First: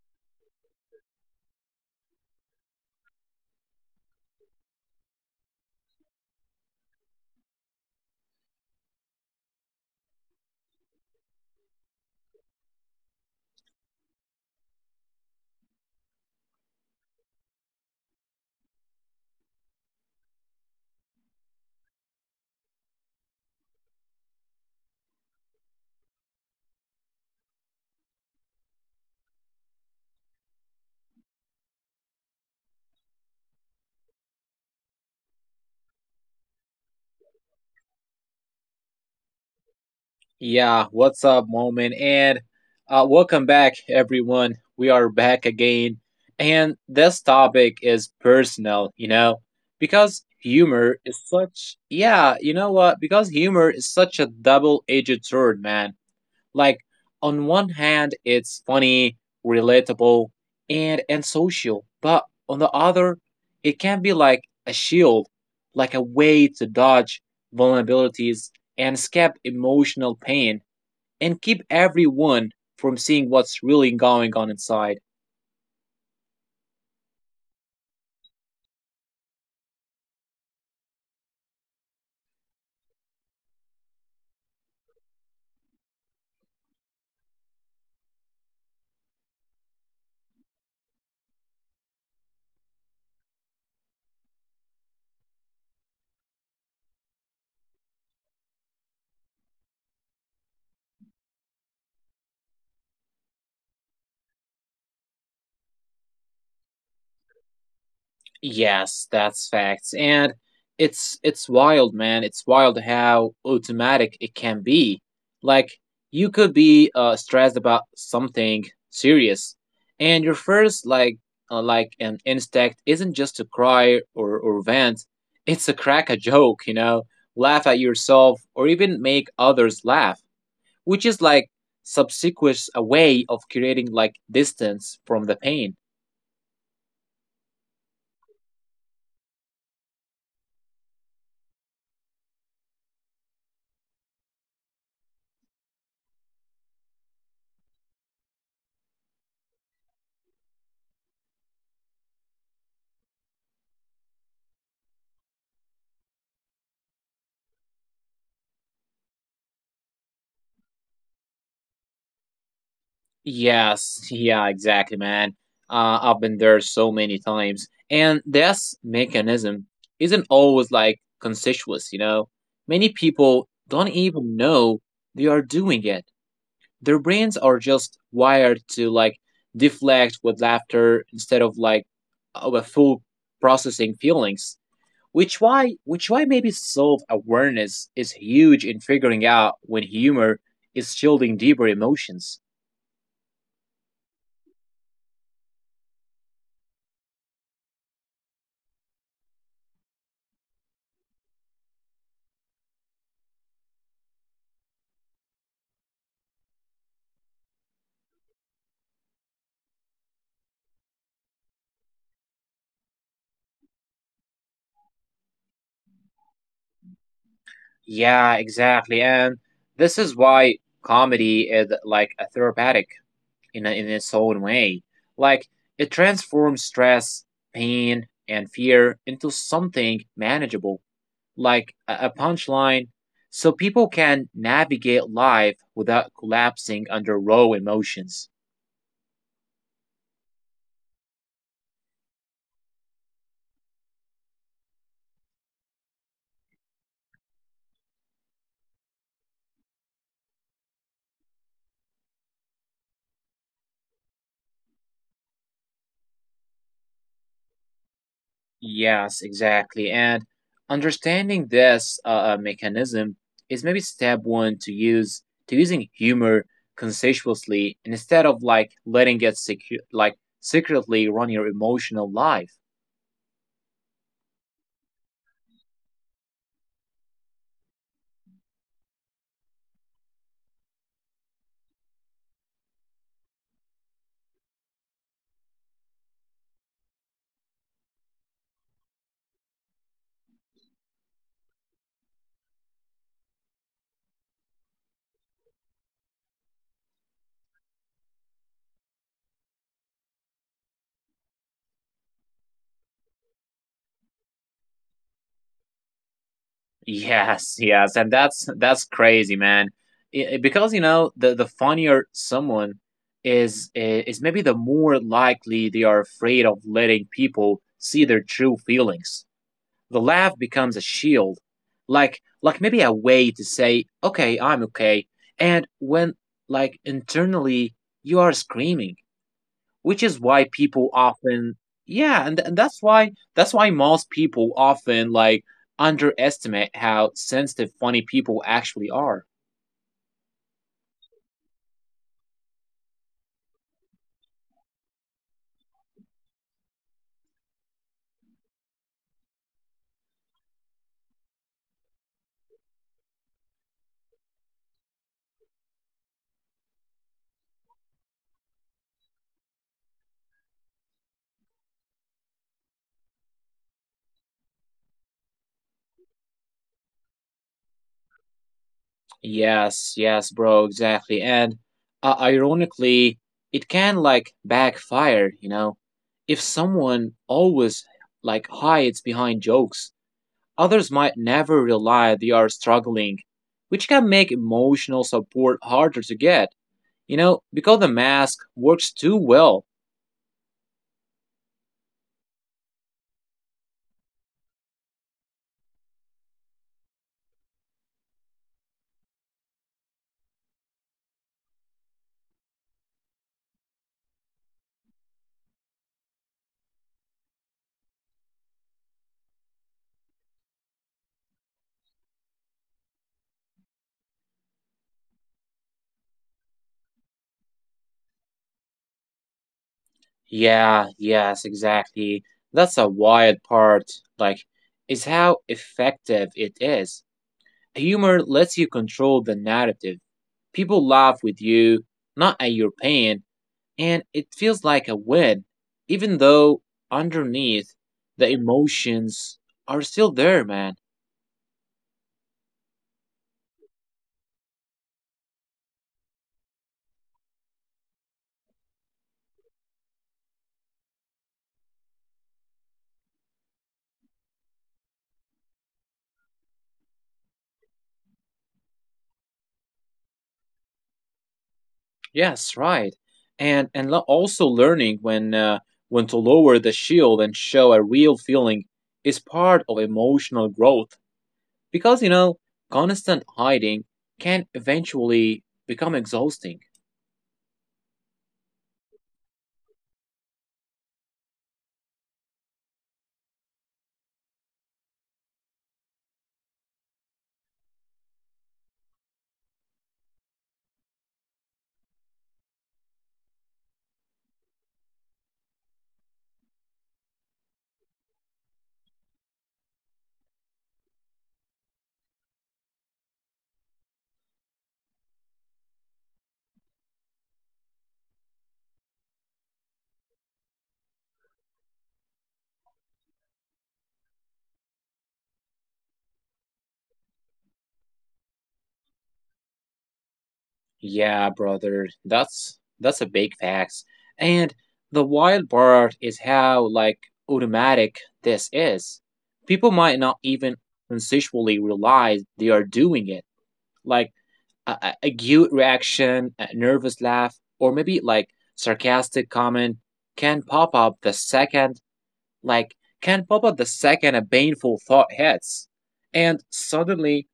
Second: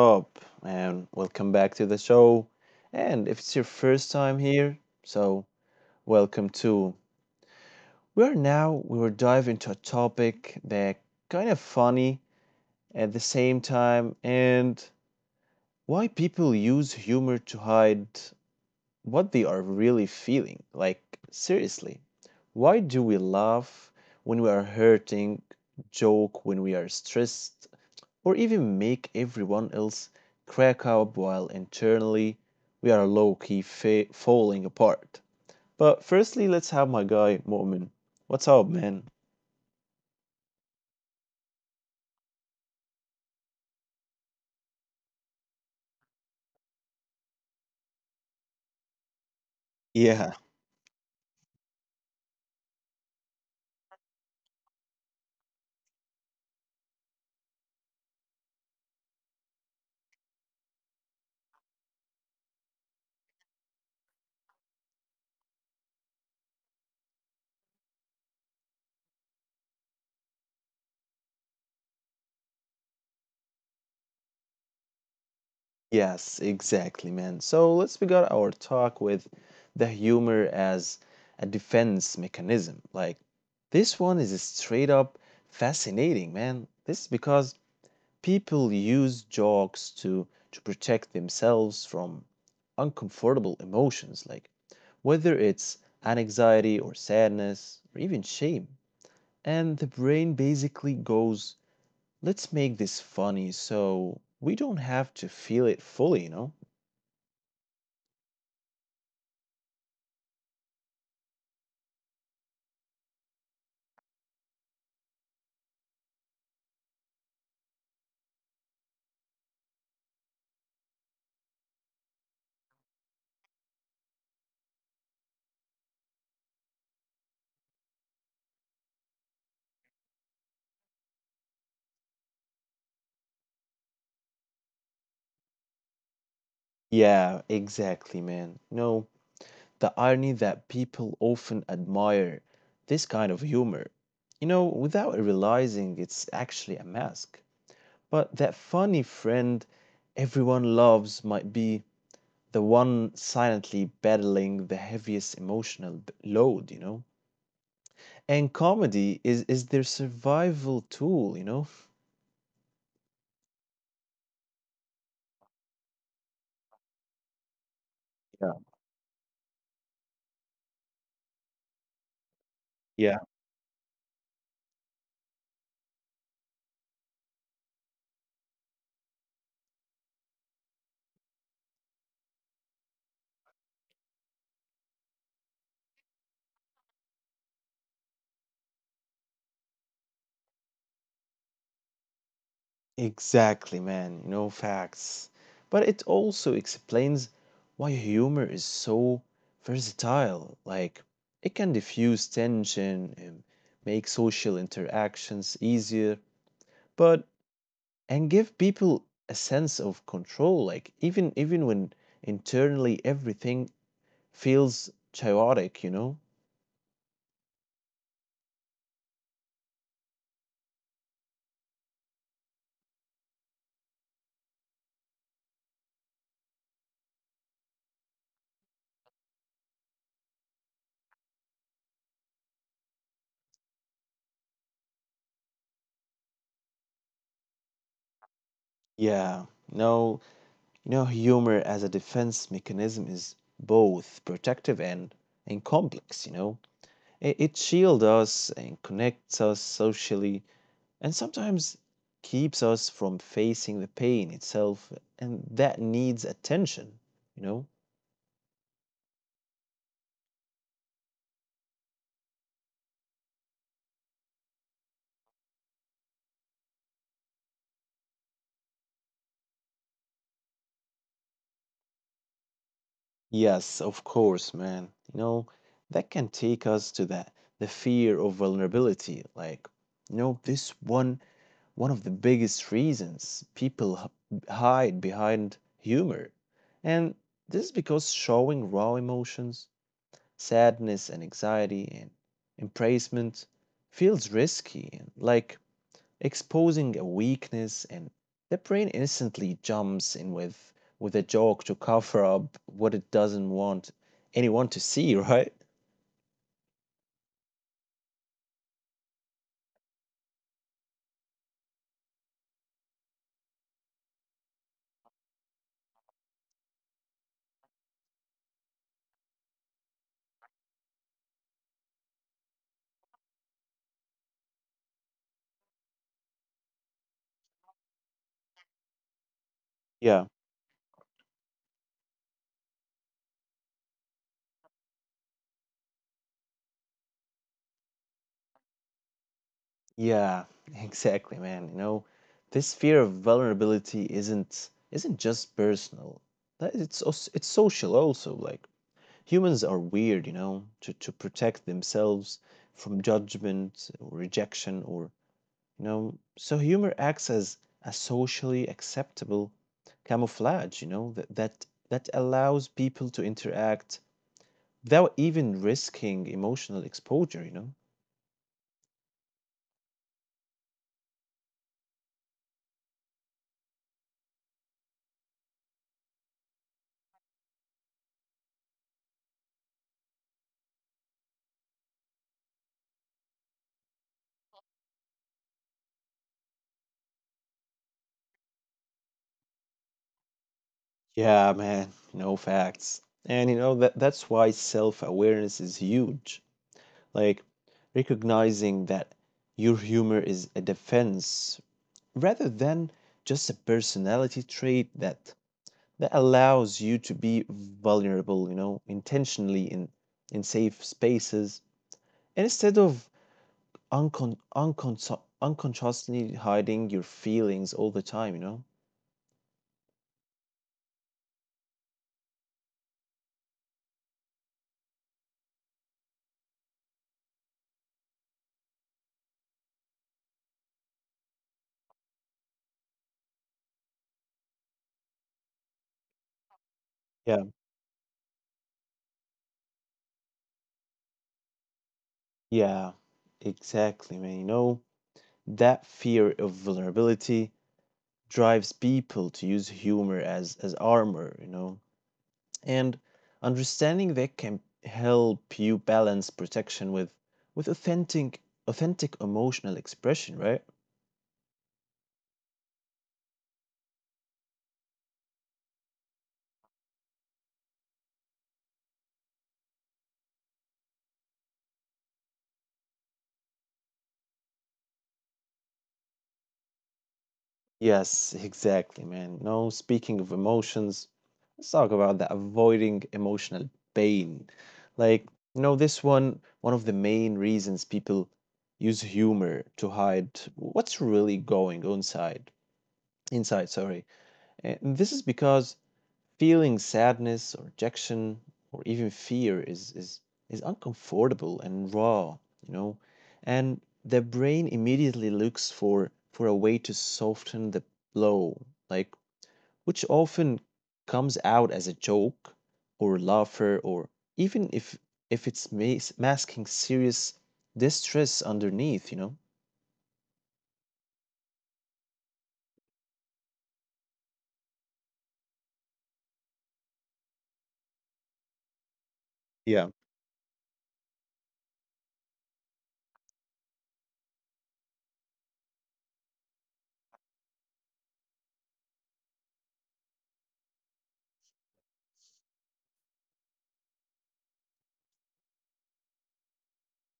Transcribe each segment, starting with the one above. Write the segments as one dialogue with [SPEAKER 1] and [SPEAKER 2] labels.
[SPEAKER 1] up? And welcome back to the show. And if it's your first time here, welcome too. We will dive into a topic that kind of funny at the same time and why people use humor to hide what they are really feeling. Like, seriously, why do we laugh when we are hurting, joke when we are stressed, or even make everyone else crack up while internally we are low key falling apart. But firstly, let's have my guy, Mu'min. What's up, man?
[SPEAKER 2] Yeah, what's up, Moment? And welcome back, everyone. We are back again. And this topic is personal, you know, because
[SPEAKER 1] Yeah,
[SPEAKER 2] humor is such, yeah, you know what? Because humor is such a double edged sword, man. Like, on one hand, it's funny, relatable, and social. But on the other, it can be like a shield, like a way to dodge vulnerabilities and escape emotional pain and keep everyone from seeing what's really going on inside.
[SPEAKER 1] yes, exactly, man. So let's begin our talk with the humor as a defense mechanism. Like, this one is straight up fascinating, man. This is because people use jokes to protect themselves from uncomfortable emotions, like whether it's anxiety or sadness or even shame, and the brain basically goes, let's make this funny so we don't have to feel it fully, you know?
[SPEAKER 2] Yes, that's facts. And it's wild, man. It's wild how automatic it can be. Like you could be stressed about something serious, and your first like an instinct isn't just to cry or vent. It's to crack a joke, you know, laugh at yourself or even make others laugh. Which is like subsequent a way of creating like distance from the pain.
[SPEAKER 1] Yeah, exactly, man. No, the irony that people often admire this kind of humor, you know, without realizing it's actually a mask. But that funny friend everyone loves might be the one silently battling the heaviest emotional load, you know? And comedy is their survival tool, you know?
[SPEAKER 2] Yes, yeah, exactly, man. I've been there so many times, and this
[SPEAKER 1] Yeah.
[SPEAKER 2] mechanism isn't always like conscious, you know. Many
[SPEAKER 1] Yeah.
[SPEAKER 2] people don't even know they are doing it. Their brains are just wired to like deflect with laughter instead of like of a full processing feelings. Which why maybe self awareness is huge in figuring out when humor is shielding deeper emotions.
[SPEAKER 1] Exactly, man. You know, facts. But it also explains why humor is so versatile. Like, it can diffuse tension and make social interactions easier. But and give people a sense of control, like even when internally everything feels chaotic, you know?
[SPEAKER 2] Yeah, exactly. And this is why comedy is like a therapeutic in in its own way. Like it transforms stress, pain, and fear into something manageable, like a punchline, so people can navigate life without collapsing under raw emotions.
[SPEAKER 1] Yeah, no, you know, humor as a defense mechanism is both protective and complex, you know. It shields us and connects us socially and sometimes keeps us from facing the pain itself, and that needs attention, you know.
[SPEAKER 2] Yes, exactly. And understanding this mechanism is maybe step one to use to using humor conscientiously instead of like letting it secretly run your emotional life.
[SPEAKER 1] Yes, of course, man. You know, that can take us to that, the fear of vulnerability. Like, you know, this one, one of the biggest reasons people hide behind humor. And this is because showing raw emotions, sadness and anxiety and embracement, feels risky and like exposing a weakness, and the brain instantly jumps in with a joke to cover up what it doesn't want anyone to see, right?
[SPEAKER 2] Yes, yes, and that's crazy, man. Because you know the funnier someone is maybe the more likely they are afraid of letting people see their true feelings. The laugh becomes a shield, like maybe a way to say, okay, I'm okay. And when like internally you are screaming, which is
[SPEAKER 1] Yeah.
[SPEAKER 2] why people often, yeah, and that's why most people often like underestimate how sensitive funny people actually are.
[SPEAKER 1] Yeah, exactly, man. You know, this fear of vulnerability isn't just personal. It's also, it's social also. Like humans are weird, you know, to protect themselves from judgment or rejection or, you know, so humor acts as a socially acceptable camouflage, you know, that allows people to interact without even risking emotional exposure, you know.
[SPEAKER 2] Yes, yes, bro, exactly. And ironically, it can like backfire, you know. If someone always like hides behind jokes, others might never realize they are struggling, which can make emotional support harder to get, you know, because the mask works too well.
[SPEAKER 1] Yeah, man, no facts. And you know, that's why self-awareness is huge. Like, recognizing that your humor is a defense rather than just a personality trait, that allows you to be vulnerable, you know, intentionally in safe spaces, and instead of unconsciously hiding your feelings all the time, you know?
[SPEAKER 2] Yeah, yes, exactly. That's a wild part, like, is how effective it is. Humor lets you control the narrative. People laugh with you, not at your pain, and it feels like a win, even though
[SPEAKER 1] Yeah,
[SPEAKER 2] underneath the emotions are still there, man.
[SPEAKER 1] yeah, exactly, man. You know, that fear of vulnerability drives people to use humor as armor, you know? And understanding that can help you balance protection with authentic emotional expression, right?
[SPEAKER 2] Yes, right. And also learning when to lower the shield and show a real feeling is part of emotional growth because you know constant hiding can eventually become exhausting.
[SPEAKER 1] Yes, exactly, man. No, speaking of emotions, let's talk about that, avoiding emotional pain. Like, you know, this one, one of the main reasons people use humor to hide what's really going on inside. Inside, sorry. And this is because feeling sadness or rejection or even fear is uncomfortable and raw, you know, and the brain immediately looks for a way to soften the blow, like, which often comes out as a joke or laughter, or even if it's masking serious distress underneath, you know.
[SPEAKER 2] Yeah, brother, that's a big facts. And the wild part is how like automatic this is. People might
[SPEAKER 1] Yeah.
[SPEAKER 2] not even conceptually realize they are doing it. Like a cute reaction, a nervous laugh, or maybe like sarcastic comment can pop up the second like can pop up the second a painful thought hits. And suddenly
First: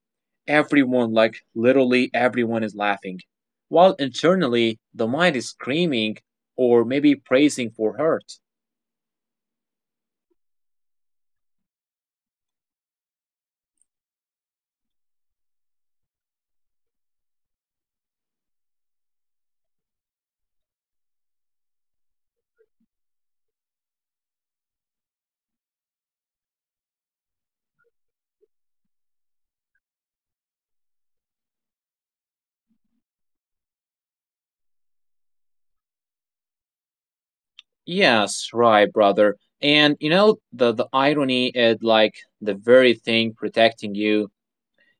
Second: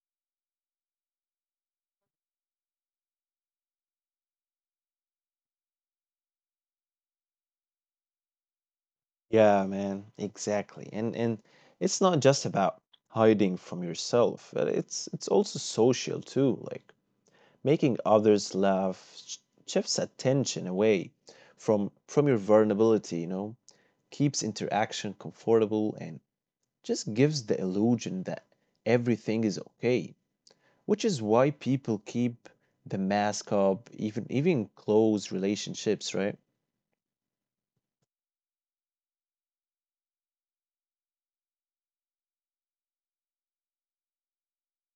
[SPEAKER 2] everyone, like literally everyone, is laughing, while internally the mind is screaming or maybe praising for hurt.
[SPEAKER 1] Yeah, man, exactly. And it's not just about hiding from yourself. It's also social too, like making others laugh sh- shifts attention away from your vulnerability, you know, keeps interaction comfortable and just gives the illusion that everything is okay, which is why people keep the mask up, even close relationships, right?
[SPEAKER 2] Yes, right, brother. And you know the irony is like the very thing protecting you,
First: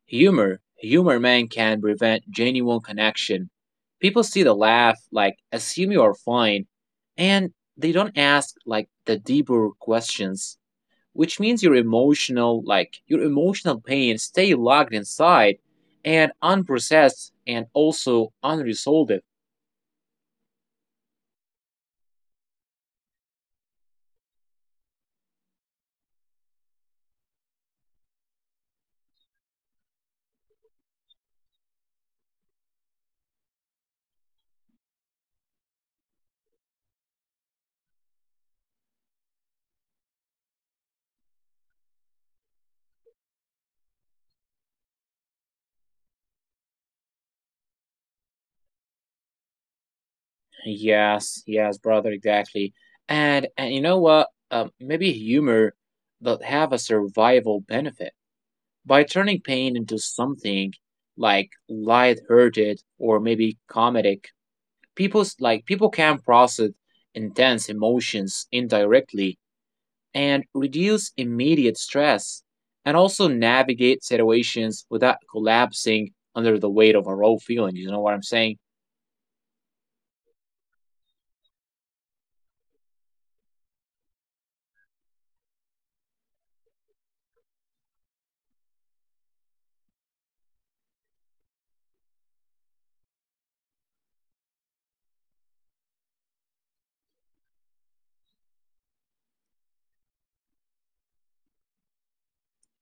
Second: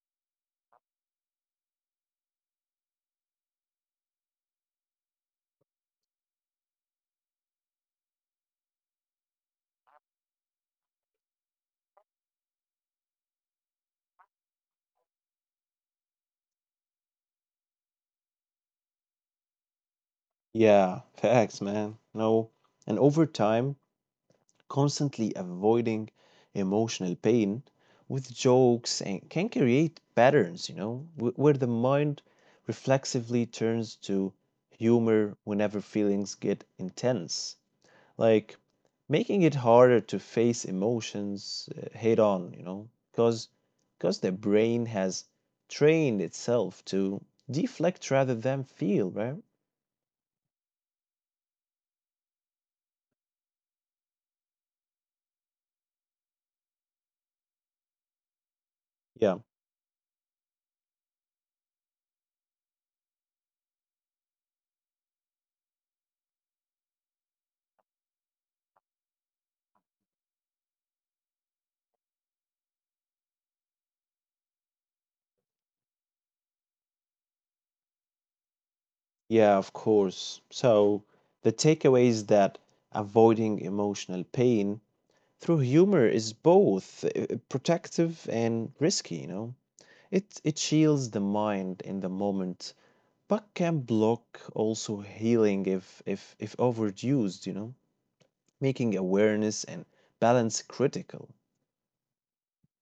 [SPEAKER 2] humor, humor, man, can prevent genuine connection. People see the laugh, like, assume you are fine, and they don't ask, like, the deeper questions, which means your emotional, like, your emotional pain stay locked inside and unprocessed and also unresolved.
[SPEAKER 1] Yeah, facts, man. No. And over time, constantly avoiding emotional pain with jokes and can create patterns, you know, where the mind reflexively turns to humor whenever feelings get intense, like, making it harder to face emotions head on, you know, because the brain has trained itself to deflect rather than feel, right?
[SPEAKER 2] Yes, yes, brother, exactly. And you know what? Maybe humor does have a survival benefit by
[SPEAKER 1] Yeah.
[SPEAKER 2] turning pain into something like lighthearted or maybe comedic. People can process intense emotions indirectly and reduce immediate stress and also navigate situations without collapsing under the weight of a raw feeling. You know what I'm saying?
[SPEAKER 1] Yeah, of course. So the takeaway is that avoiding emotional pain through humor is both protective and risky, you know. It shields the mind in the moment, but can block also healing if overused, you know, making awareness and balance critical.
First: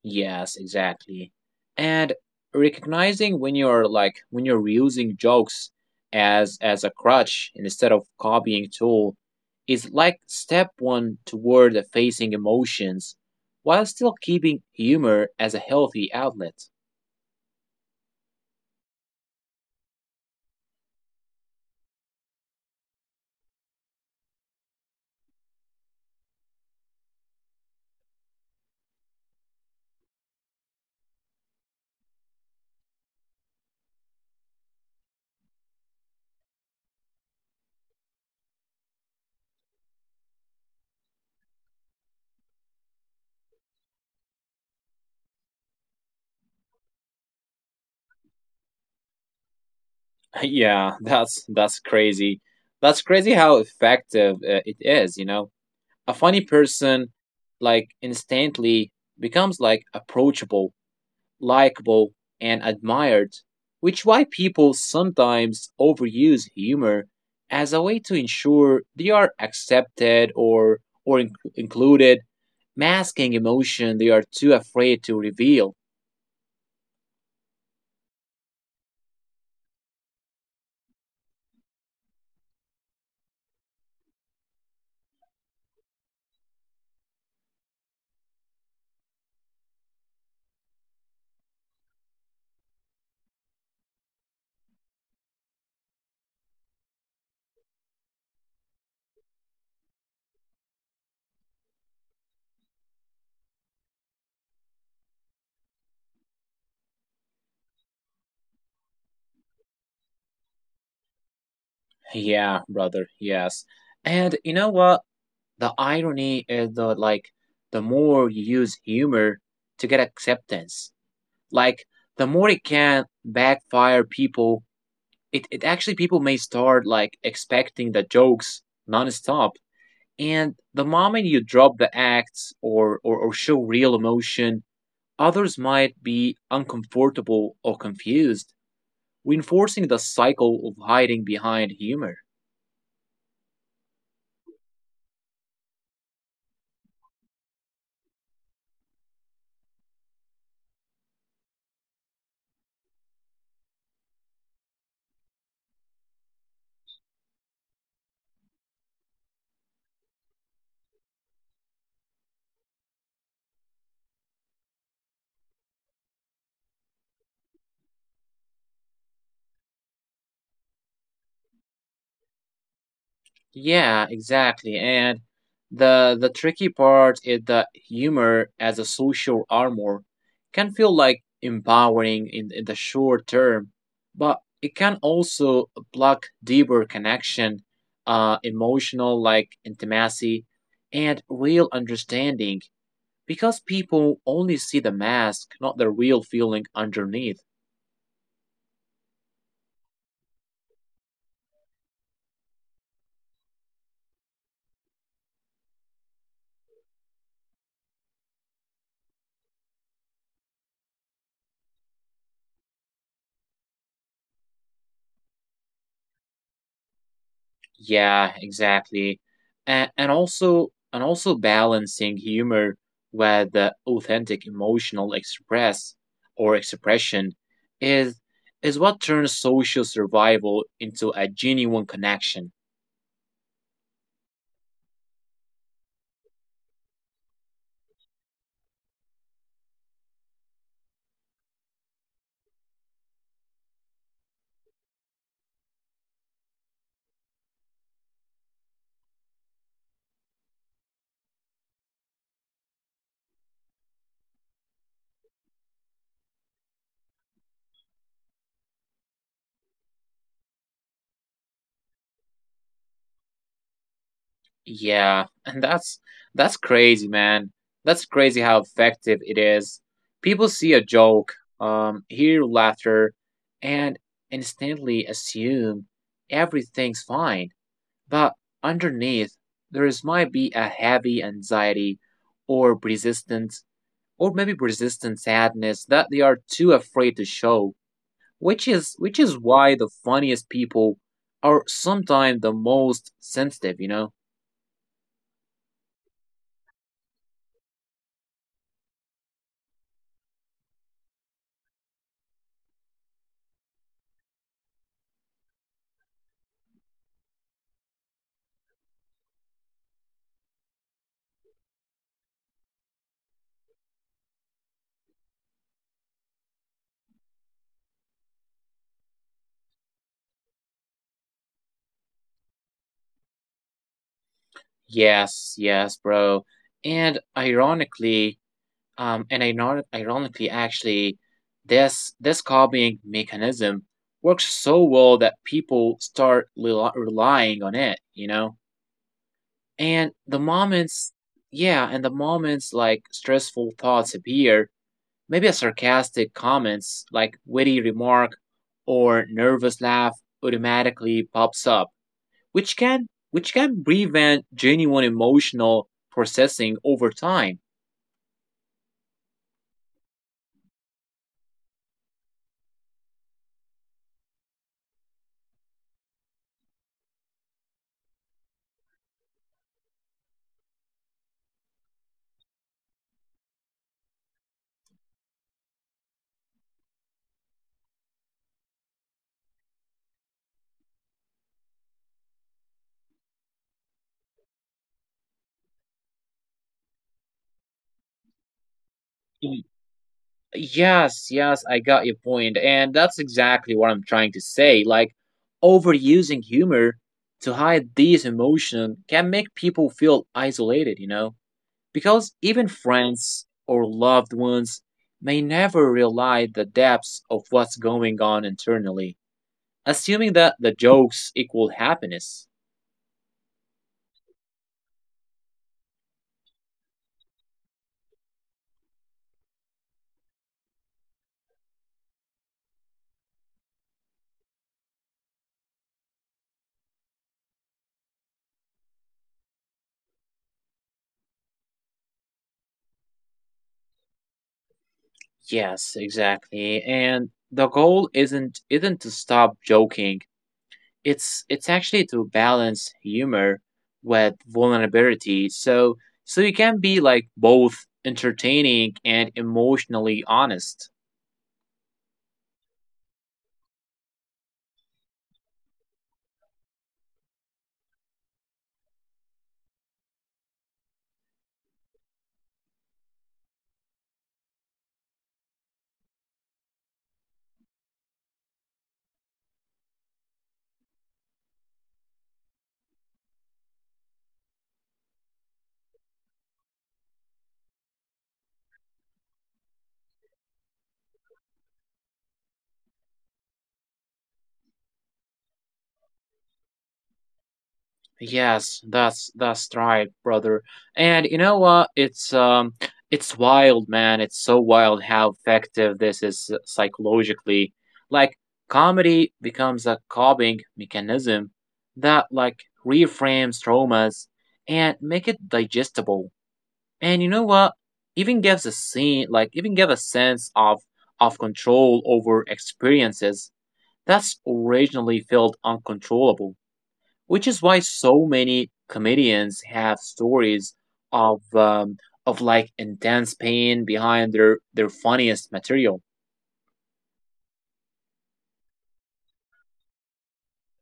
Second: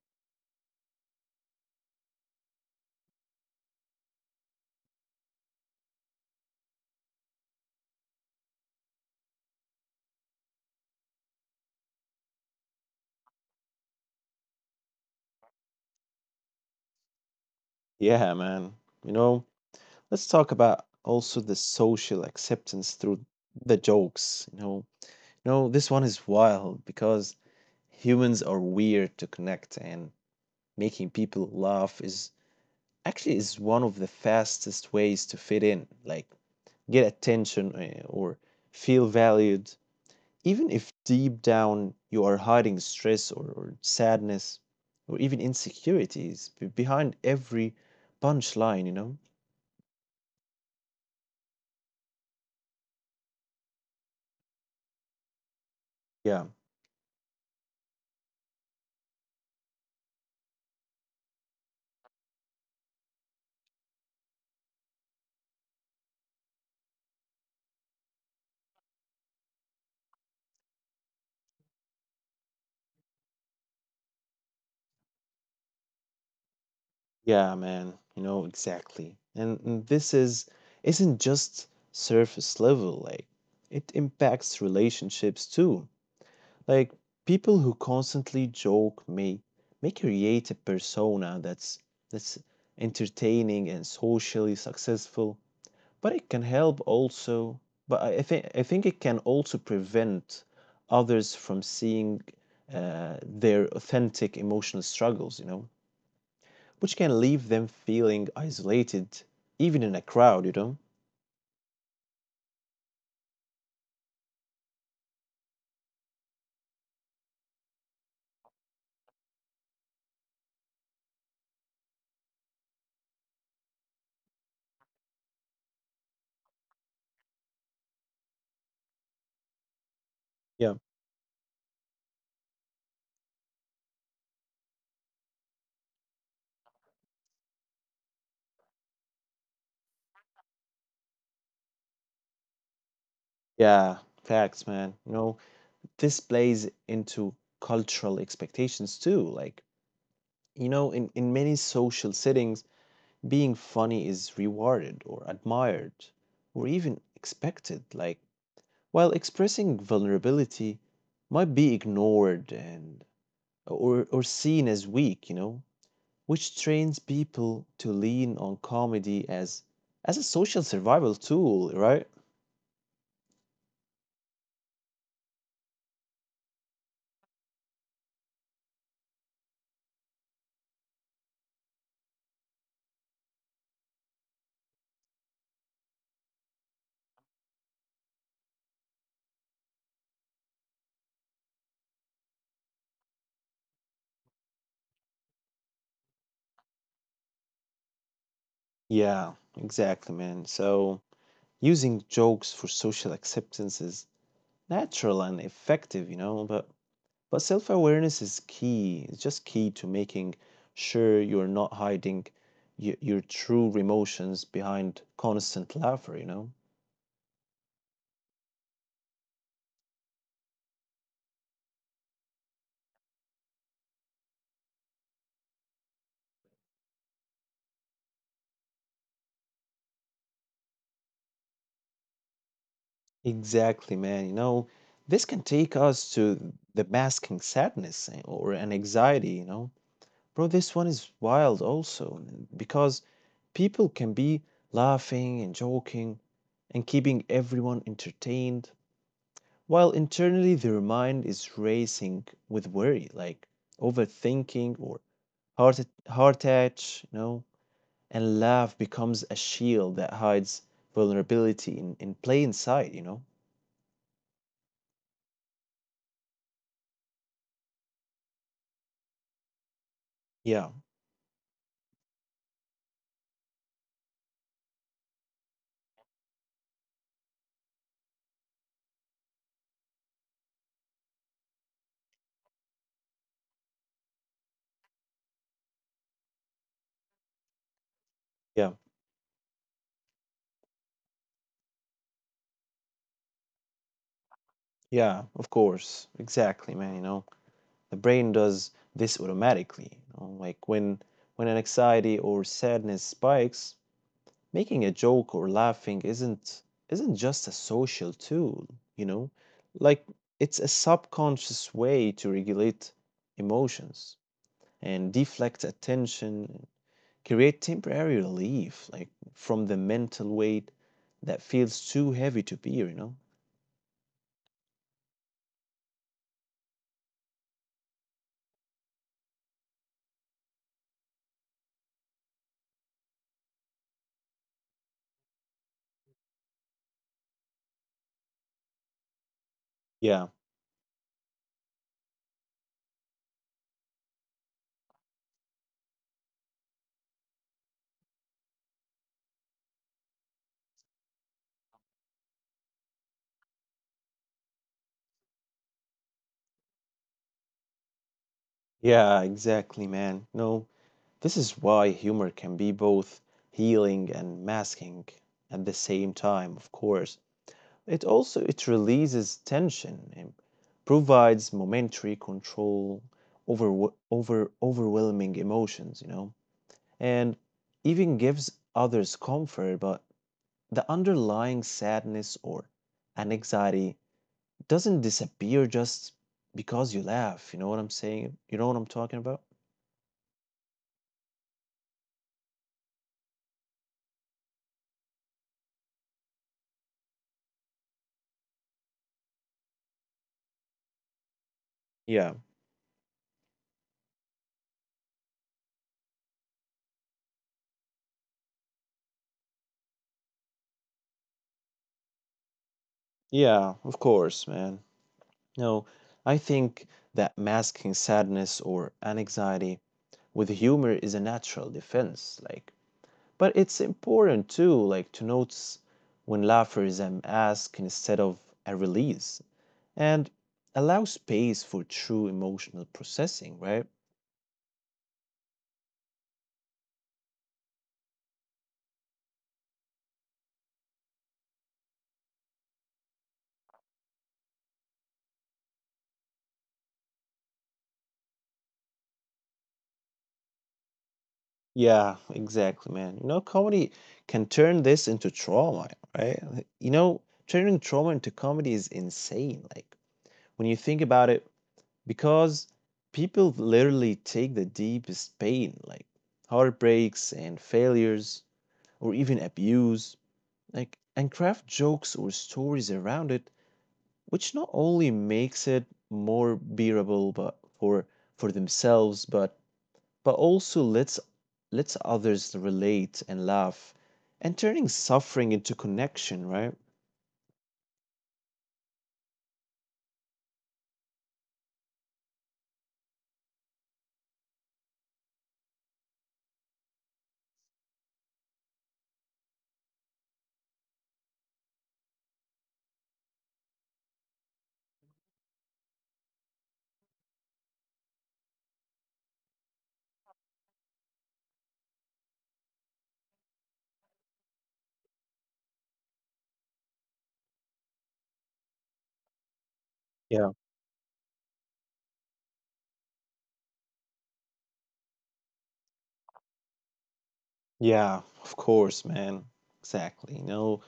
[SPEAKER 2] Yes, exactly. And recognizing when you're like when you're using jokes as a crutch instead of copying tool is like step one toward facing emotions while still keeping humor as a healthy outlet.
[SPEAKER 1] Yeah, man. You know, let's talk about also the social acceptance through the jokes. You know, this one is wild because humans are weird to connect, and making people laugh is actually is one of the fastest ways to fit in, like get attention or feel valued, even if deep down you are hiding stress or sadness or even insecurities behind every punchline, you know?
[SPEAKER 2] Yeah, that's crazy. That's crazy how effective it is, you know. A
[SPEAKER 1] Yeah.
[SPEAKER 2] funny person like instantly becomes like approachable, likable, and admired, which why people sometimes overuse humor as a way to ensure they are accepted or included, masking emotion they are too afraid to reveal.
[SPEAKER 1] Yeah, man, you know, exactly. And this is isn't just surface level, like it impacts relationships too. Like, people who constantly joke may create a persona that's that's entertaining and socially successful, but it can help also, but I think it can also prevent others from seeing their authentic emotional struggles, you know? Which can leave them feeling isolated, even in a crowd, you know?
[SPEAKER 2] Yeah, brother. Yes. And you know what? The irony is that like the more you use humor to get acceptance, like the more it can backfire people it actually people may start like expecting the jokes nonstop. And
[SPEAKER 1] Yeah.
[SPEAKER 2] the moment you drop the acts or, or show real emotion, others might be uncomfortable or confused, reinforcing the cycle of hiding behind humor.
[SPEAKER 1] Yeah, facts, man. You know, this plays into cultural expectations too. Like, you know, in many social settings, being funny is rewarded or admired or even expected. Like, while expressing vulnerability might be ignored and or seen as weak, you know? Which trains people to lean on comedy as a social survival tool, right?
[SPEAKER 2] Yeah, exactly. And the tricky part is that humor as a social armor can feel like empowering in the short term, but it can also block deeper connection, emotional like intimacy, and real understanding because people only see the mask, not the real feeling underneath.
[SPEAKER 1] Yeah, exactly, man. So using jokes for social acceptance is natural and effective, you know, but self-awareness is key. It's just key to making sure you're not hiding your true emotions behind constant laughter, you know?
[SPEAKER 2] Yeah, exactly. And also balancing humor with authentic emotional expression is what turns social survival into a genuine connection.
[SPEAKER 1] Exactly, man. You know, this can take us to the masking sadness or an anxiety, you know? Bro, this one is wild also because people can be laughing and joking and keeping everyone entertained while internally their mind is racing with worry, like overthinking or heart, heart attach, you know, and laugh becomes a shield that hides vulnerability in plain sight, you know?
[SPEAKER 2] Yeah, and that's crazy, man. That's crazy how effective it is. People see
[SPEAKER 1] Yeah,
[SPEAKER 2] a joke, hear laughter, and instantly assume everything's fine. But underneath, there is might be a heavy anxiety or resistance or maybe resistant sadness that they are too afraid to show, which
[SPEAKER 1] yeah,
[SPEAKER 2] is which is why the funniest people are sometimes the most sensitive, you know?
[SPEAKER 1] yeah, of course. Exactly, man, you know, the brain does this automatically, you know, like when an anxiety or sadness spikes, making a joke or laughing isn't just a social tool, you know? Like, it's a subconscious way to regulate emotions and deflect attention, create temporary relief, like from the mental weight that feels too heavy to bear, you know?
[SPEAKER 2] Yes, yes, bro. And ironically, and iron ironically, actually, this copying mechanism works so well that people start relying on it, you know? And
[SPEAKER 1] Yeah.
[SPEAKER 2] the moments, yeah, and the moments like stressful thoughts appear, maybe a sarcastic comments like witty remark or nervous laugh automatically pops up, which can prevent genuine emotional processing over time.
[SPEAKER 1] Yeah, exactly, man. No, this is why humor can be both healing and masking at the same time, of course. It also it releases tension and provides momentary control over overwhelming emotions, you know, and even gives others comfort, but the underlying sadness or anxiety doesn't disappear just because you laugh. You know what I'm saying? You know what I'm talking about?
[SPEAKER 2] Y- Yes, yes, I got your point, and that's exactly what I'm trying to say. Like overusing humor to hide these emotions can make people feel isolated, you know?
[SPEAKER 1] Yeah.
[SPEAKER 2] Because even friends or loved ones may never realize the depths of what's going on internally, assuming that the jokes equal happiness.
[SPEAKER 1] Yeah, of course, man. No, I think that masking sadness or anxiety with humor is a natural defense. Like, but it's important too, like to notice when laughter is an ask instead of a release, and allow space for true emotional processing, right?
[SPEAKER 2] Yes, exactly. And the goal isn't to stop joking. It's actually to balance humor with vulnerability. So you can be like both entertaining and emotionally honest.
[SPEAKER 1] Yeah, exactly, man. You know, comedy can turn this into trauma, right? You know, turning trauma into comedy is insane. Like, when you think about it, because people literally take the deepest pain, like heartbreaks and failures, or even abuse, like, and craft jokes or stories around it, which not only makes it more bearable but for themselves, but also lets others relate and laugh, and turning suffering into connection, right?
[SPEAKER 2] Yes, that's right, brother. And you know what? It's wild, man. It's so wild how effective this is psychologically. Like comedy becomes a coping mechanism that like reframes traumas and make it digestible. And you know what? Even give a sense of control over experiences that's originally felt uncontrollable, which is why so many comedians have
[SPEAKER 1] Yeah.
[SPEAKER 2] stories of um, of like intense pain behind their funniest material.
[SPEAKER 1] Yeah, of course, man. Exactly. You know,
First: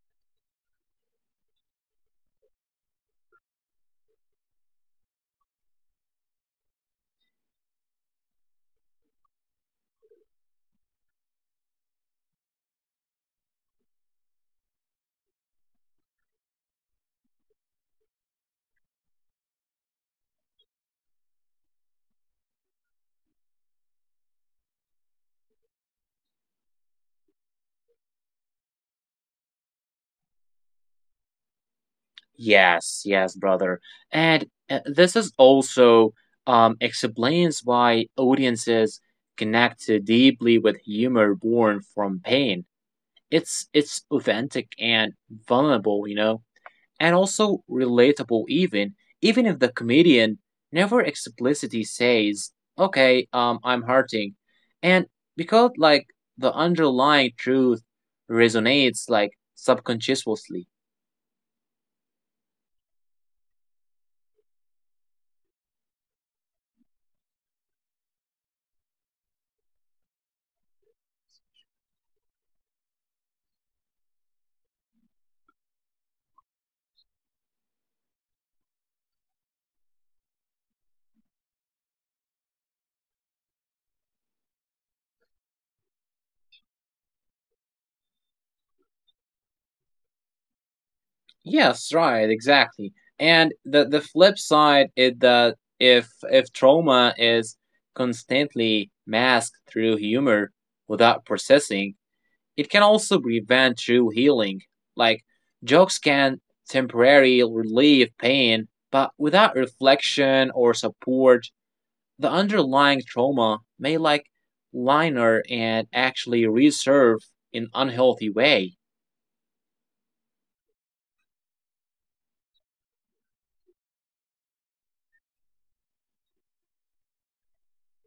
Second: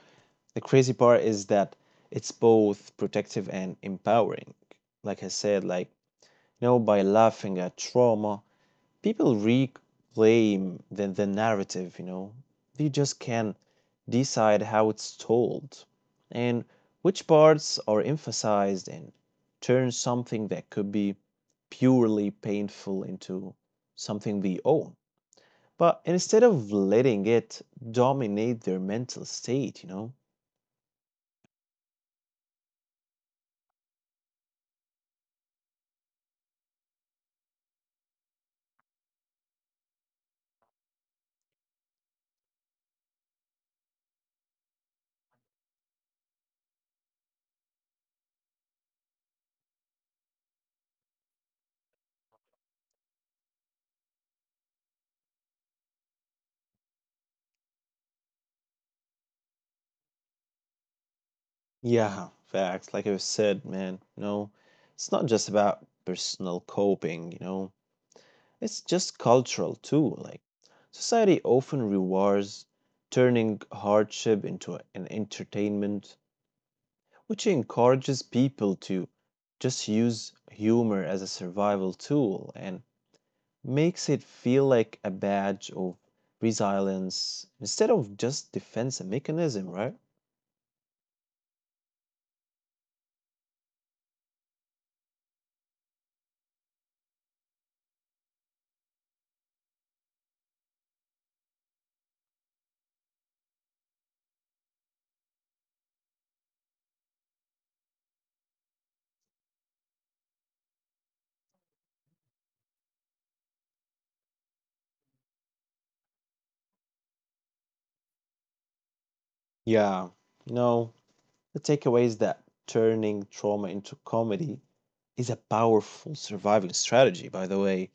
[SPEAKER 1] the crazy part is that it's both protective and empowering. Like I said, like, you know, by laughing at trauma, people reclaim the narrative, you know. They just can decide how it's told and which parts are emphasized and turn something that could be purely painful into something they own. But instead of letting it dominate their mental state, you know,
[SPEAKER 2] Yes, yes, brother. And this is also explains why audiences connect deeply with humor born from pain. It's authentic and vulnerable, you know, and also relatable, even if the comedian never explicitly says, okay, I'm hurting. And because like the underlying truth resonates like subconsciously.
[SPEAKER 1] yeah, facts. Like I said, man, you know, it's not just about personal coping, you know, it's just cultural too. Like, society often rewards turning hardship into an entertainment, which encourages people to just use humor as a survival tool and makes it feel like a badge of resilience instead of just defense mechanism, right?
[SPEAKER 2] Yes, right, exactly. And the flip side is that if trauma is constantly masked through humor without processing, it can also prevent true healing. Like, jokes can temporarily relieve pain, but without reflection or support, the underlying trauma may like liner and actually resurface in an unhealthy way.
[SPEAKER 1] Yeah, no. The takeaway is that turning trauma into comedy is a powerful surviving strategy, by the way,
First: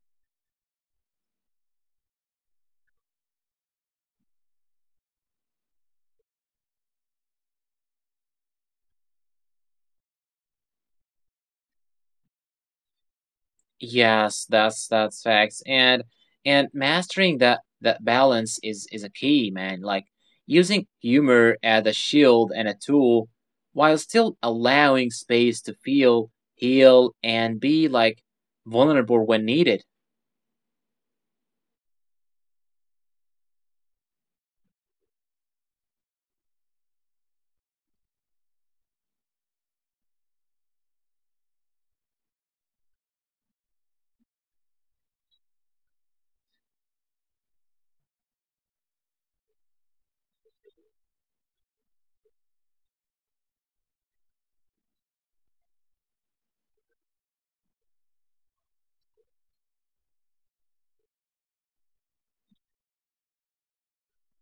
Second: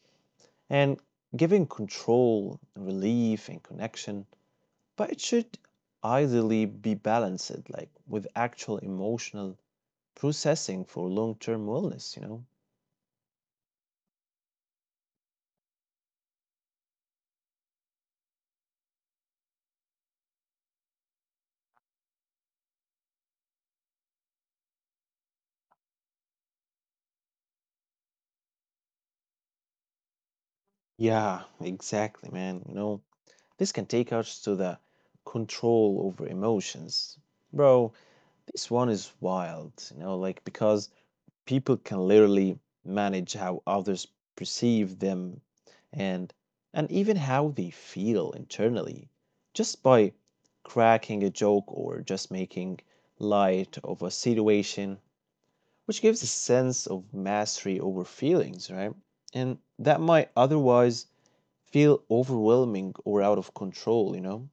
[SPEAKER 1] and giving control, relief, and connection, but it should ideally be balanced, like with actual emotional processing for long term wellness, you know?
[SPEAKER 2] Yes, that's facts. And mastering that balance is a key, man. Like using humor as a shield and a tool while still allowing space to feel, heal, and be like vulnerable when needed.
[SPEAKER 1] Yeah, exactly, man. You know, this can take us to the control over emotions. Bro, this one is wild, you know, like because people can literally manage how others perceive them and and even how they feel internally just by cracking a joke or just making light of a situation, which gives a sense of mastery over feelings, right? And that might otherwise feel overwhelming or out of control, you know?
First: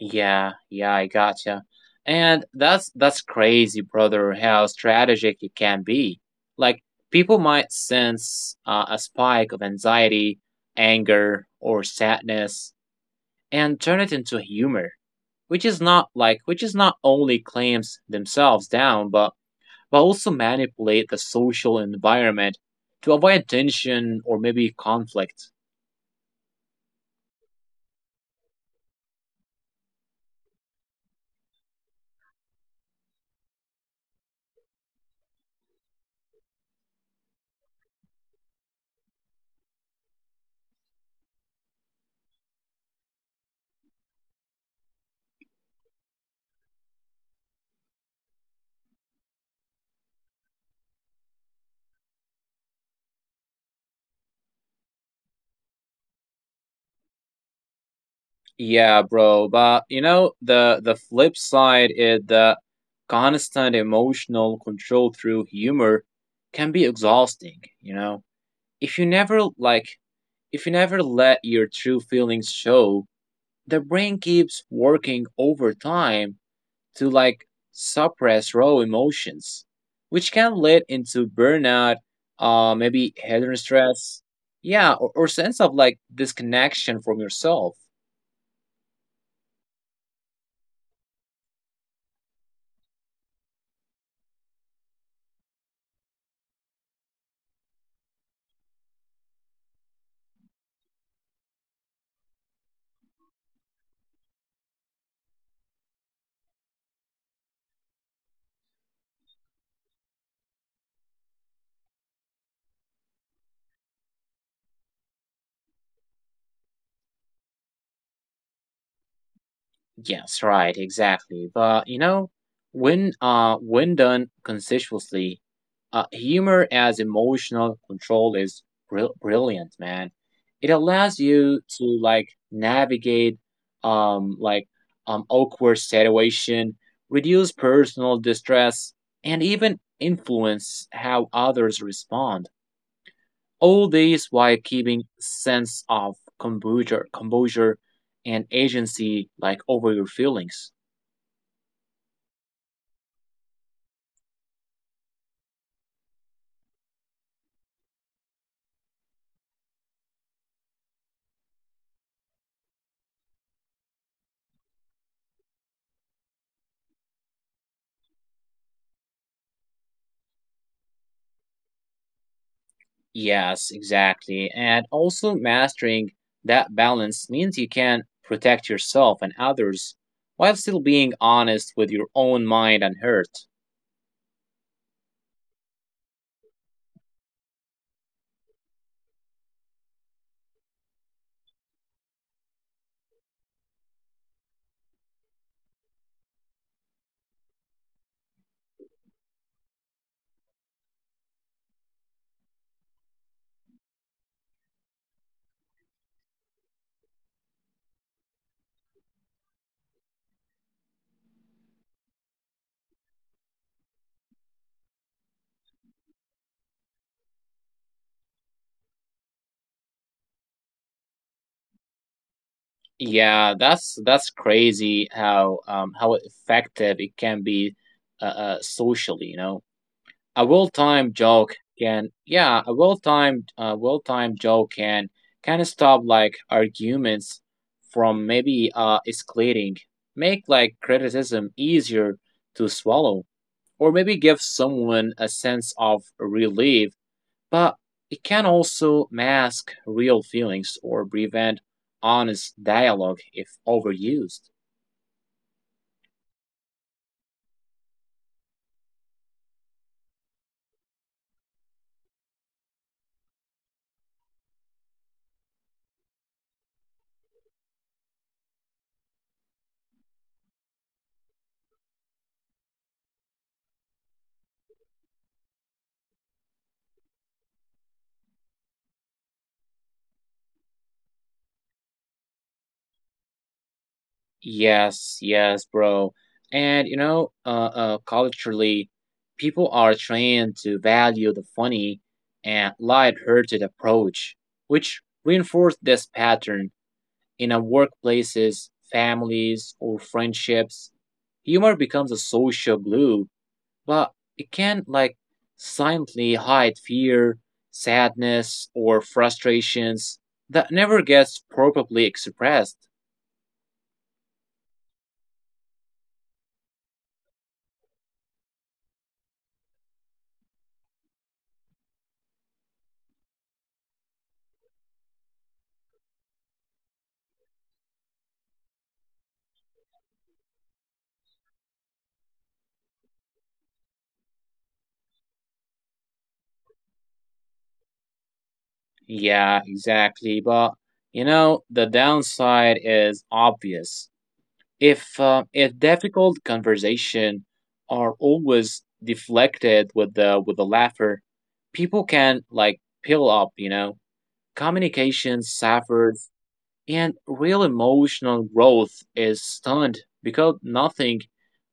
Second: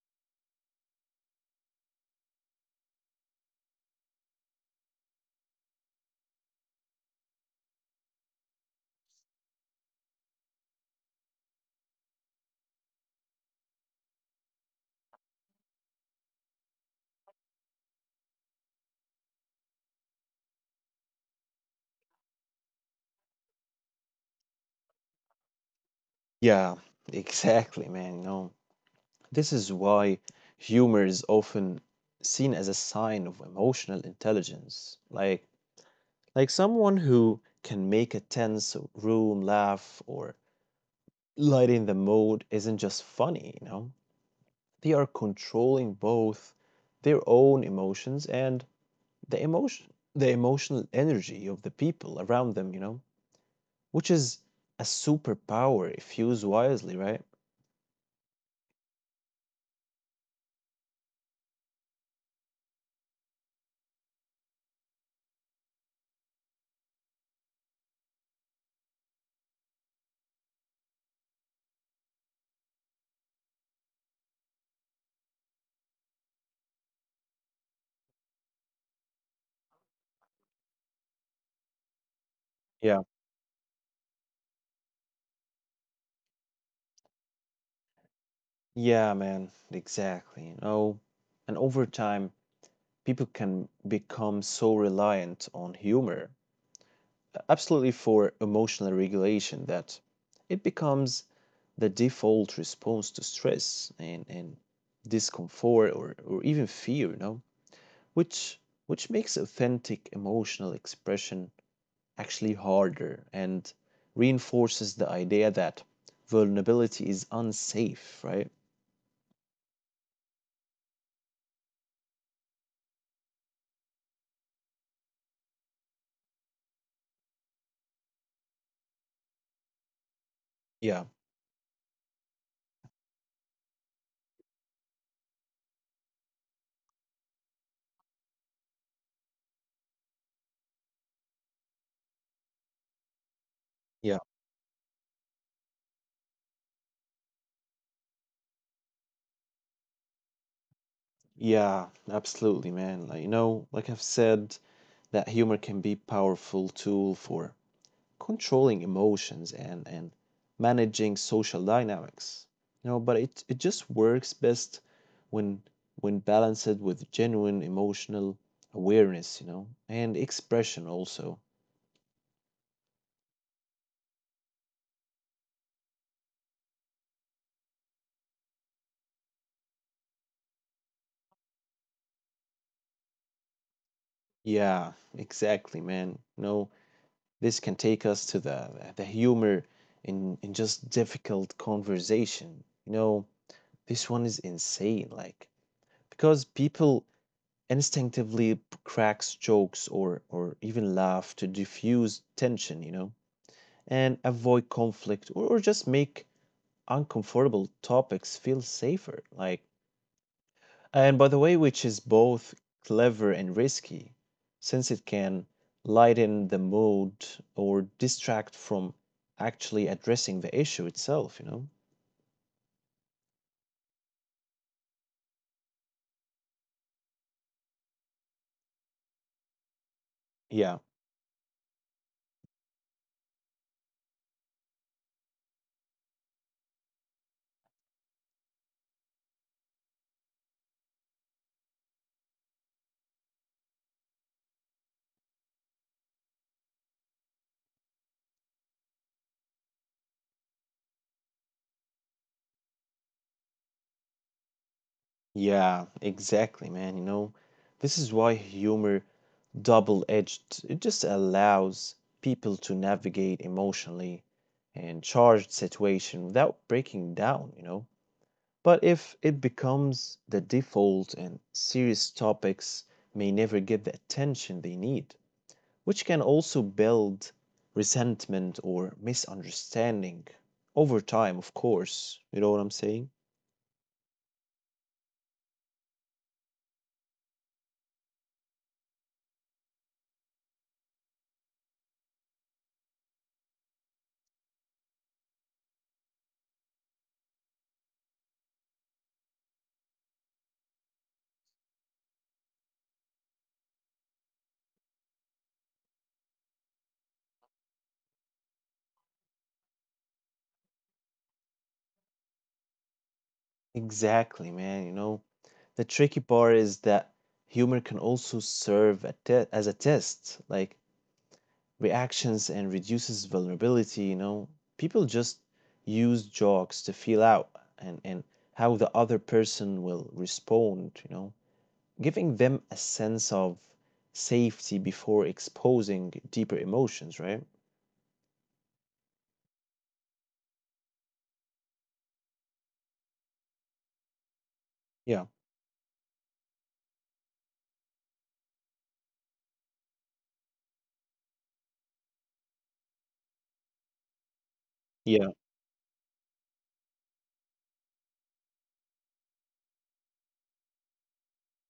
[SPEAKER 2] Yeah, yeah, I gotcha. And that's crazy, brother, how strategic it can be. Like people might sense a spike of anxiety, anger, or sadness and turn it into humor, which is not only claims themselves down, but also manipulate the social environment to avoid tension or maybe conflict.
[SPEAKER 1] Yeah, exactly, man. You know, this is why humor is often seen as a sign of emotional intelligence, like someone who can make a tense room laugh or lighten the mood isn't just funny, you know. They are controlling both their own emotions and the emotion the emotional energy of the people around them, you know, which is a superpower if used wisely, right?
[SPEAKER 2] Yeah, bro, but you know the flip side is that constant emotional control through humor can be exhausting, you know. If you never like if you never let your true feelings show, the brain keeps working overtime to like suppress raw emotions, which can lead into burnout,
[SPEAKER 1] Yeah.
[SPEAKER 2] maybe head stress, yeah, or, sense of like disconnection from yourself.
[SPEAKER 1] Yeah, man, exactly. You know, and over time people can become so reliant on humor, absolutely, for emotional regulation, that it becomes the default response to stress and discomfort, or even fear, you know, which which makes authentic emotional expression actually harder and reinforces the idea that vulnerability is unsafe, right?
[SPEAKER 2] Yes, right, exactly. But you know, when done conscientiously, humor as emotional control is brilliant, man. It
[SPEAKER 1] Yeah,
[SPEAKER 2] allows you to like navigate um like awkward situation, reduce personal distress, and even influence how others respond. All
[SPEAKER 1] yeah,
[SPEAKER 2] these while keeping sense of composure, and agency like over your feelings.
[SPEAKER 1] yeah, absolutely, man. Like, you know, like I've said, that humor can be a powerful tool for controlling emotions and managing social dynamics, you know, but it just works best when when balanced with genuine emotional awareness, you know, and expression also.
[SPEAKER 2] Yes, exactly. And also mastering that balance means you can protect yourself and others while still being honest with your own mind and hurt.
[SPEAKER 1] Yeah, exactly, man. You know, this can take us to the humor in just difficult conversation, you know. This one is insane, like because people instinctively cracks jokes or even laugh to diffuse tension, you know, and avoid conflict or just make uncomfortable topics feel safer. Like, and by the way, which is both clever and risky, since it can lighten the mood or distract from actually addressing the issue itself, you know?
[SPEAKER 2] Yeah, that's crazy how effective it can be socially, you know.
[SPEAKER 1] Yeah,
[SPEAKER 2] A well-timed joke can stop like arguments from maybe escalating, make like criticism easier to swallow, or maybe give someone a sense of relief, but it can also mask real feelings or prevent honest dialogue if overused.
[SPEAKER 1] yeah, exactly, man. You know, this is why humor double edged. It just allows people to navigate emotionally and charged situation without breaking down, you know. But if it becomes the default, and serious topics may never get the attention they need, which can also build resentment or misunderstanding over time, of course. You know what I'm saying?
[SPEAKER 2] Yes, yes, bro. And you know, culturally, people are trained to value the funny and light-hearted approach, which reinforce this pattern in our workplaces, families, or friendships. Humor becomes a social glue, but it can like silently hide fear, sadness, or frustrations that never gets properly expressed.
[SPEAKER 1] Exactly, man. You know, the tricky part is that humor can also serve as a test. Like, reactions and reduces vulnerability, you know. People just use jokes to feel out and how the other person will respond, you know, giving them a sense of safety before exposing deeper emotions, right?
[SPEAKER 2] Yeah, exactly. But you know, the downside is obvious.
[SPEAKER 1] Yeah,
[SPEAKER 2] If difficult conversation are always deflected with the laughter, people can like peel up. You know,
[SPEAKER 1] yeah,
[SPEAKER 2] communication suffers and real emotional growth is stunned because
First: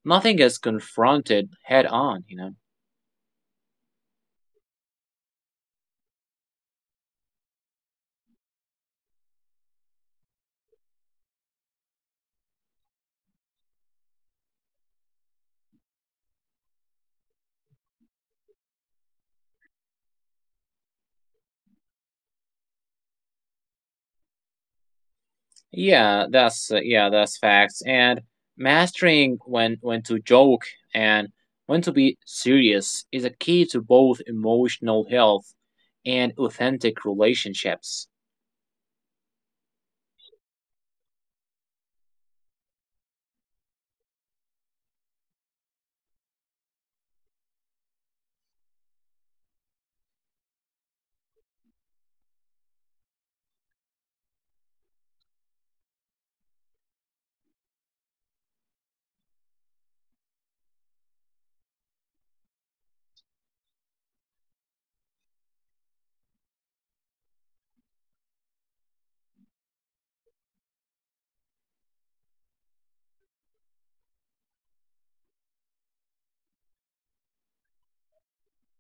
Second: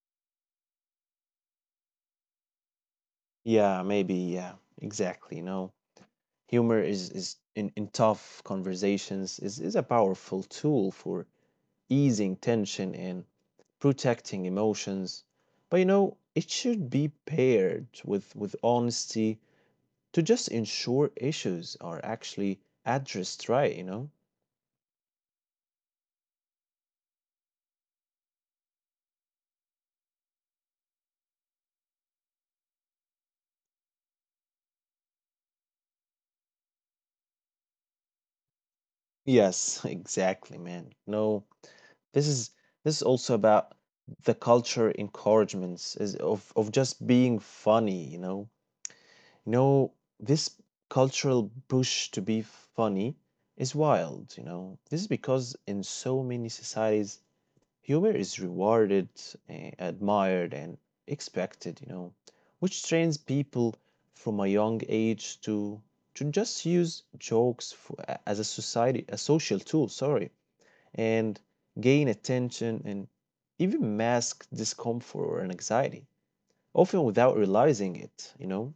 [SPEAKER 2] nothing is confronted head on, you know.
[SPEAKER 1] yeah, maybe, yeah, exactly. You know, humor is in tough conversations is a powerful tool for easing tension and protecting emotions. But you know, it should be paired with honesty to just ensure issues are actually addressed, right, you know?
[SPEAKER 2] That's facts and mastering when to joke and when to be serious is a key to both emotional health and authentic relationships.
[SPEAKER 1] Yes, exactly, man. No, this is this is also about the culture encouragements is of just being funny, you know. You know, this cultural push to be funny is wild, you know. This is because in so many societies humor is rewarded, eh, admired, and expected, you know, which trains people from a young age to just use jokes for, as a society, a social tool, sorry, and gain attention and even mask discomfort or anxiety, often without realizing it, you know?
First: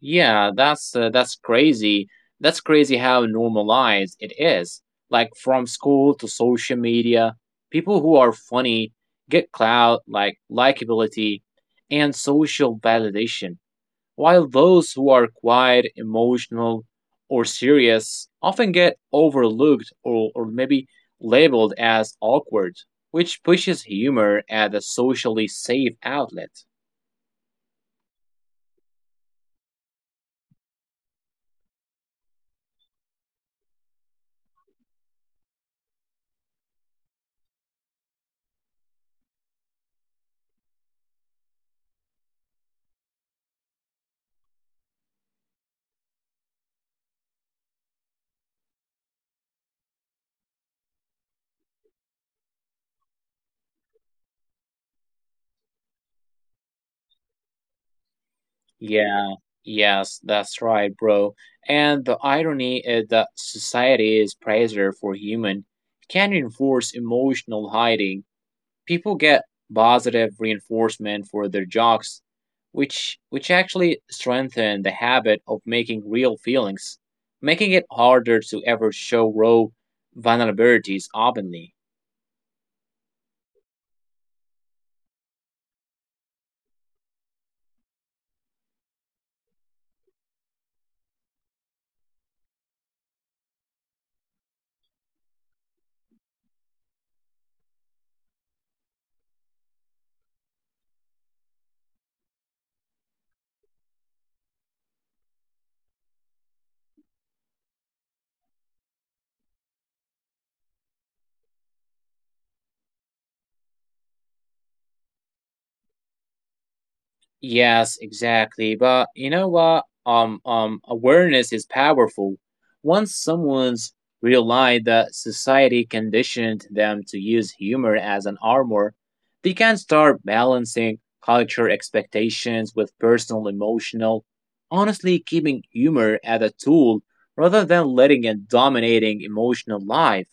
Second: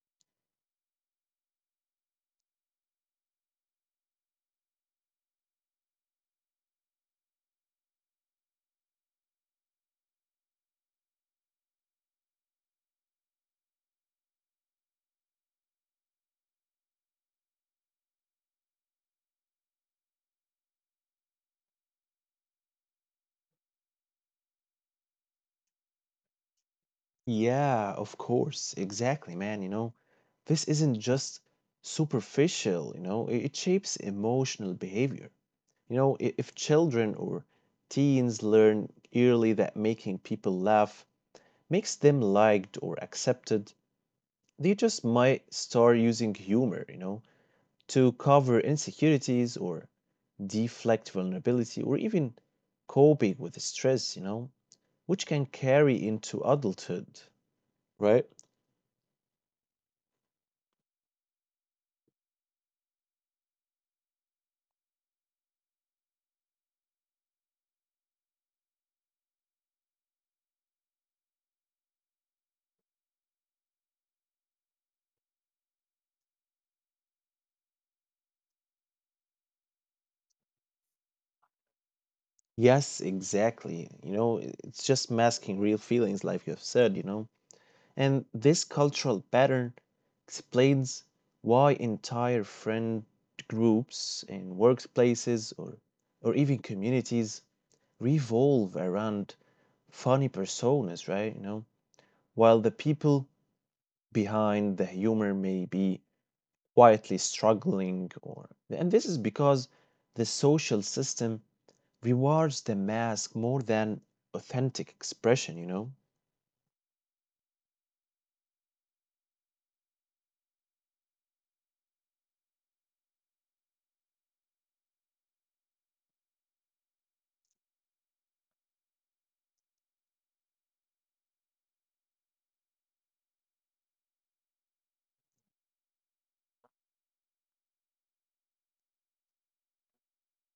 [SPEAKER 2] Yeah, that's crazy. That's crazy how normalized it is. Like from school to social media, people who are funny get clout, like likability, and social validation, while those who are quiet, emotional, or serious often get overlooked or, maybe labeled as awkward, which pushes humor as a socially safe outlet.
[SPEAKER 1] Yeah, of course, exactly, man, you know, this isn't just superficial, you know, it shapes emotional behavior. You know, if children or teens learn early that making people laugh makes them liked or accepted, they just might start using humor, you know, to cover insecurities or deflect vulnerability or even coping with stress, you know, which can carry into adulthood, right?
[SPEAKER 2] Yeah, yes, that's right, bro. And the irony is that society's pressure for human can reinforce emotional hiding. People get positive reinforcement for their jokes, which actually strengthen the habit of making real feelings, making it harder to ever show raw vulnerabilities openly.
[SPEAKER 1] Yes, exactly. You know, it's just masking real feelings, like you've said, you know. And this cultural pattern explains why entire friend groups in workplaces or even communities revolve around funny personas, right? You know, while the people behind the humor may be quietly struggling, or and this is because the social system rewards the mask more than authentic expression, you know?
[SPEAKER 2] Yes, exactly. But you know what? Awareness is powerful. Once someone's realized that society conditioned them to use humor as an armor, they can start balancing culture expectations with personal emotional. Honestly, keeping humor as a tool rather than letting it dominating emotional life.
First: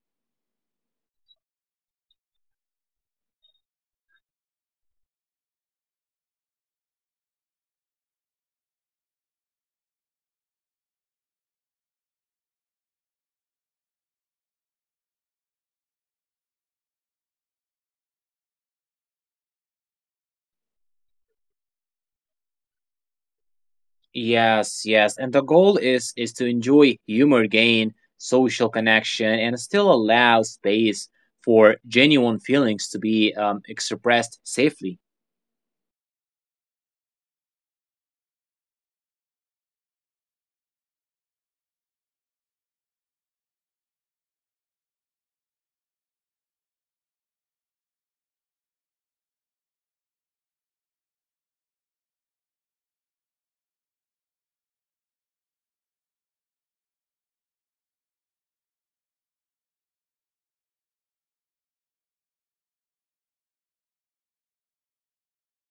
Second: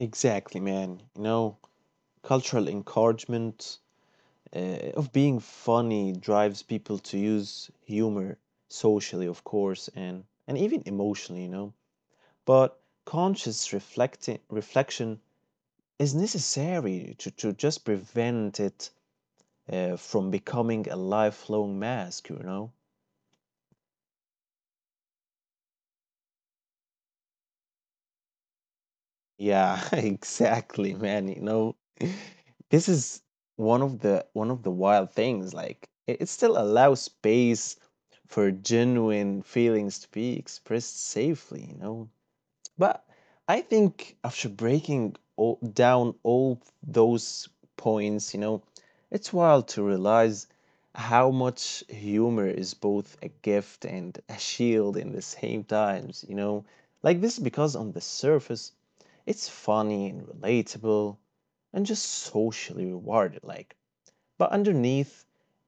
[SPEAKER 1] Exactly, man. You know, cultural encouragement of being funny drives people to use humor socially, of course, and even emotionally, you know. But conscious reflection is necessary to just prevent it from becoming a lifelong mask, you know?
[SPEAKER 2] Yes, yes. And the goal is to enjoy humor gain, social connection, and
[SPEAKER 1] Yeah,
[SPEAKER 2] still allow
[SPEAKER 1] exactly,
[SPEAKER 2] space
[SPEAKER 1] man. You
[SPEAKER 2] for
[SPEAKER 1] know,
[SPEAKER 2] genuine feelings
[SPEAKER 1] this
[SPEAKER 2] to
[SPEAKER 1] is
[SPEAKER 2] be expressed
[SPEAKER 1] one of the
[SPEAKER 2] safely.
[SPEAKER 1] wild things. Like it still allows space for genuine feelings to be expressed safely, you know? But I think after breaking down all those points, you know, it's wild to realize how much humor is both a gift and a shield in the same times, you know. Like this because on the surface, it's funny and relatable and just socially rewarded, like, but underneath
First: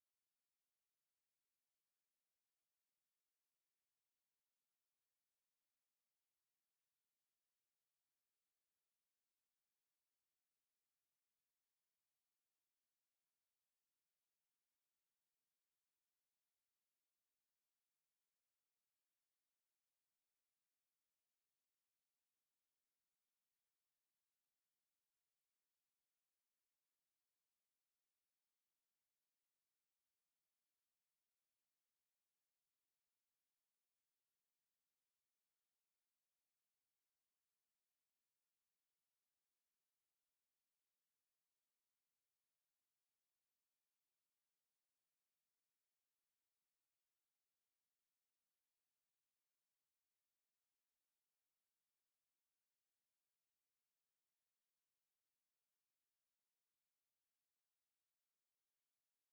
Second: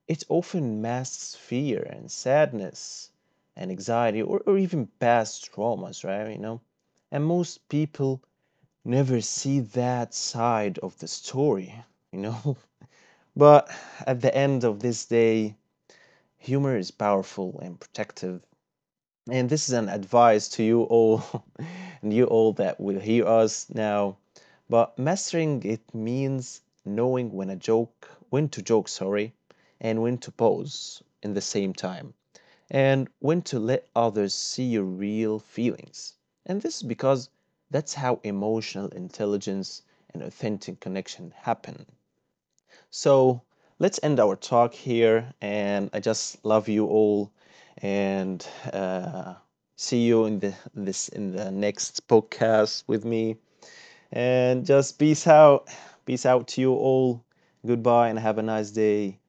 [SPEAKER 1] it often masks fear and sadness and anxiety, or even past traumas, right? You know, and most people never see that side of the story, you know. But at the end of this day, humor is powerful and protective. And this is an advice to you all and you all that will hear us now. But mastering it means knowing when to joke, sorry, and when to pause in the same time, and when to let others see your real feelings. And this is because that's how emotional intelligence and authentic connection happen. So let's end our talk here. And I just love you all, and uh, see you in the this in the next podcast with me. And just peace out to you all. Goodbye, and have a nice day.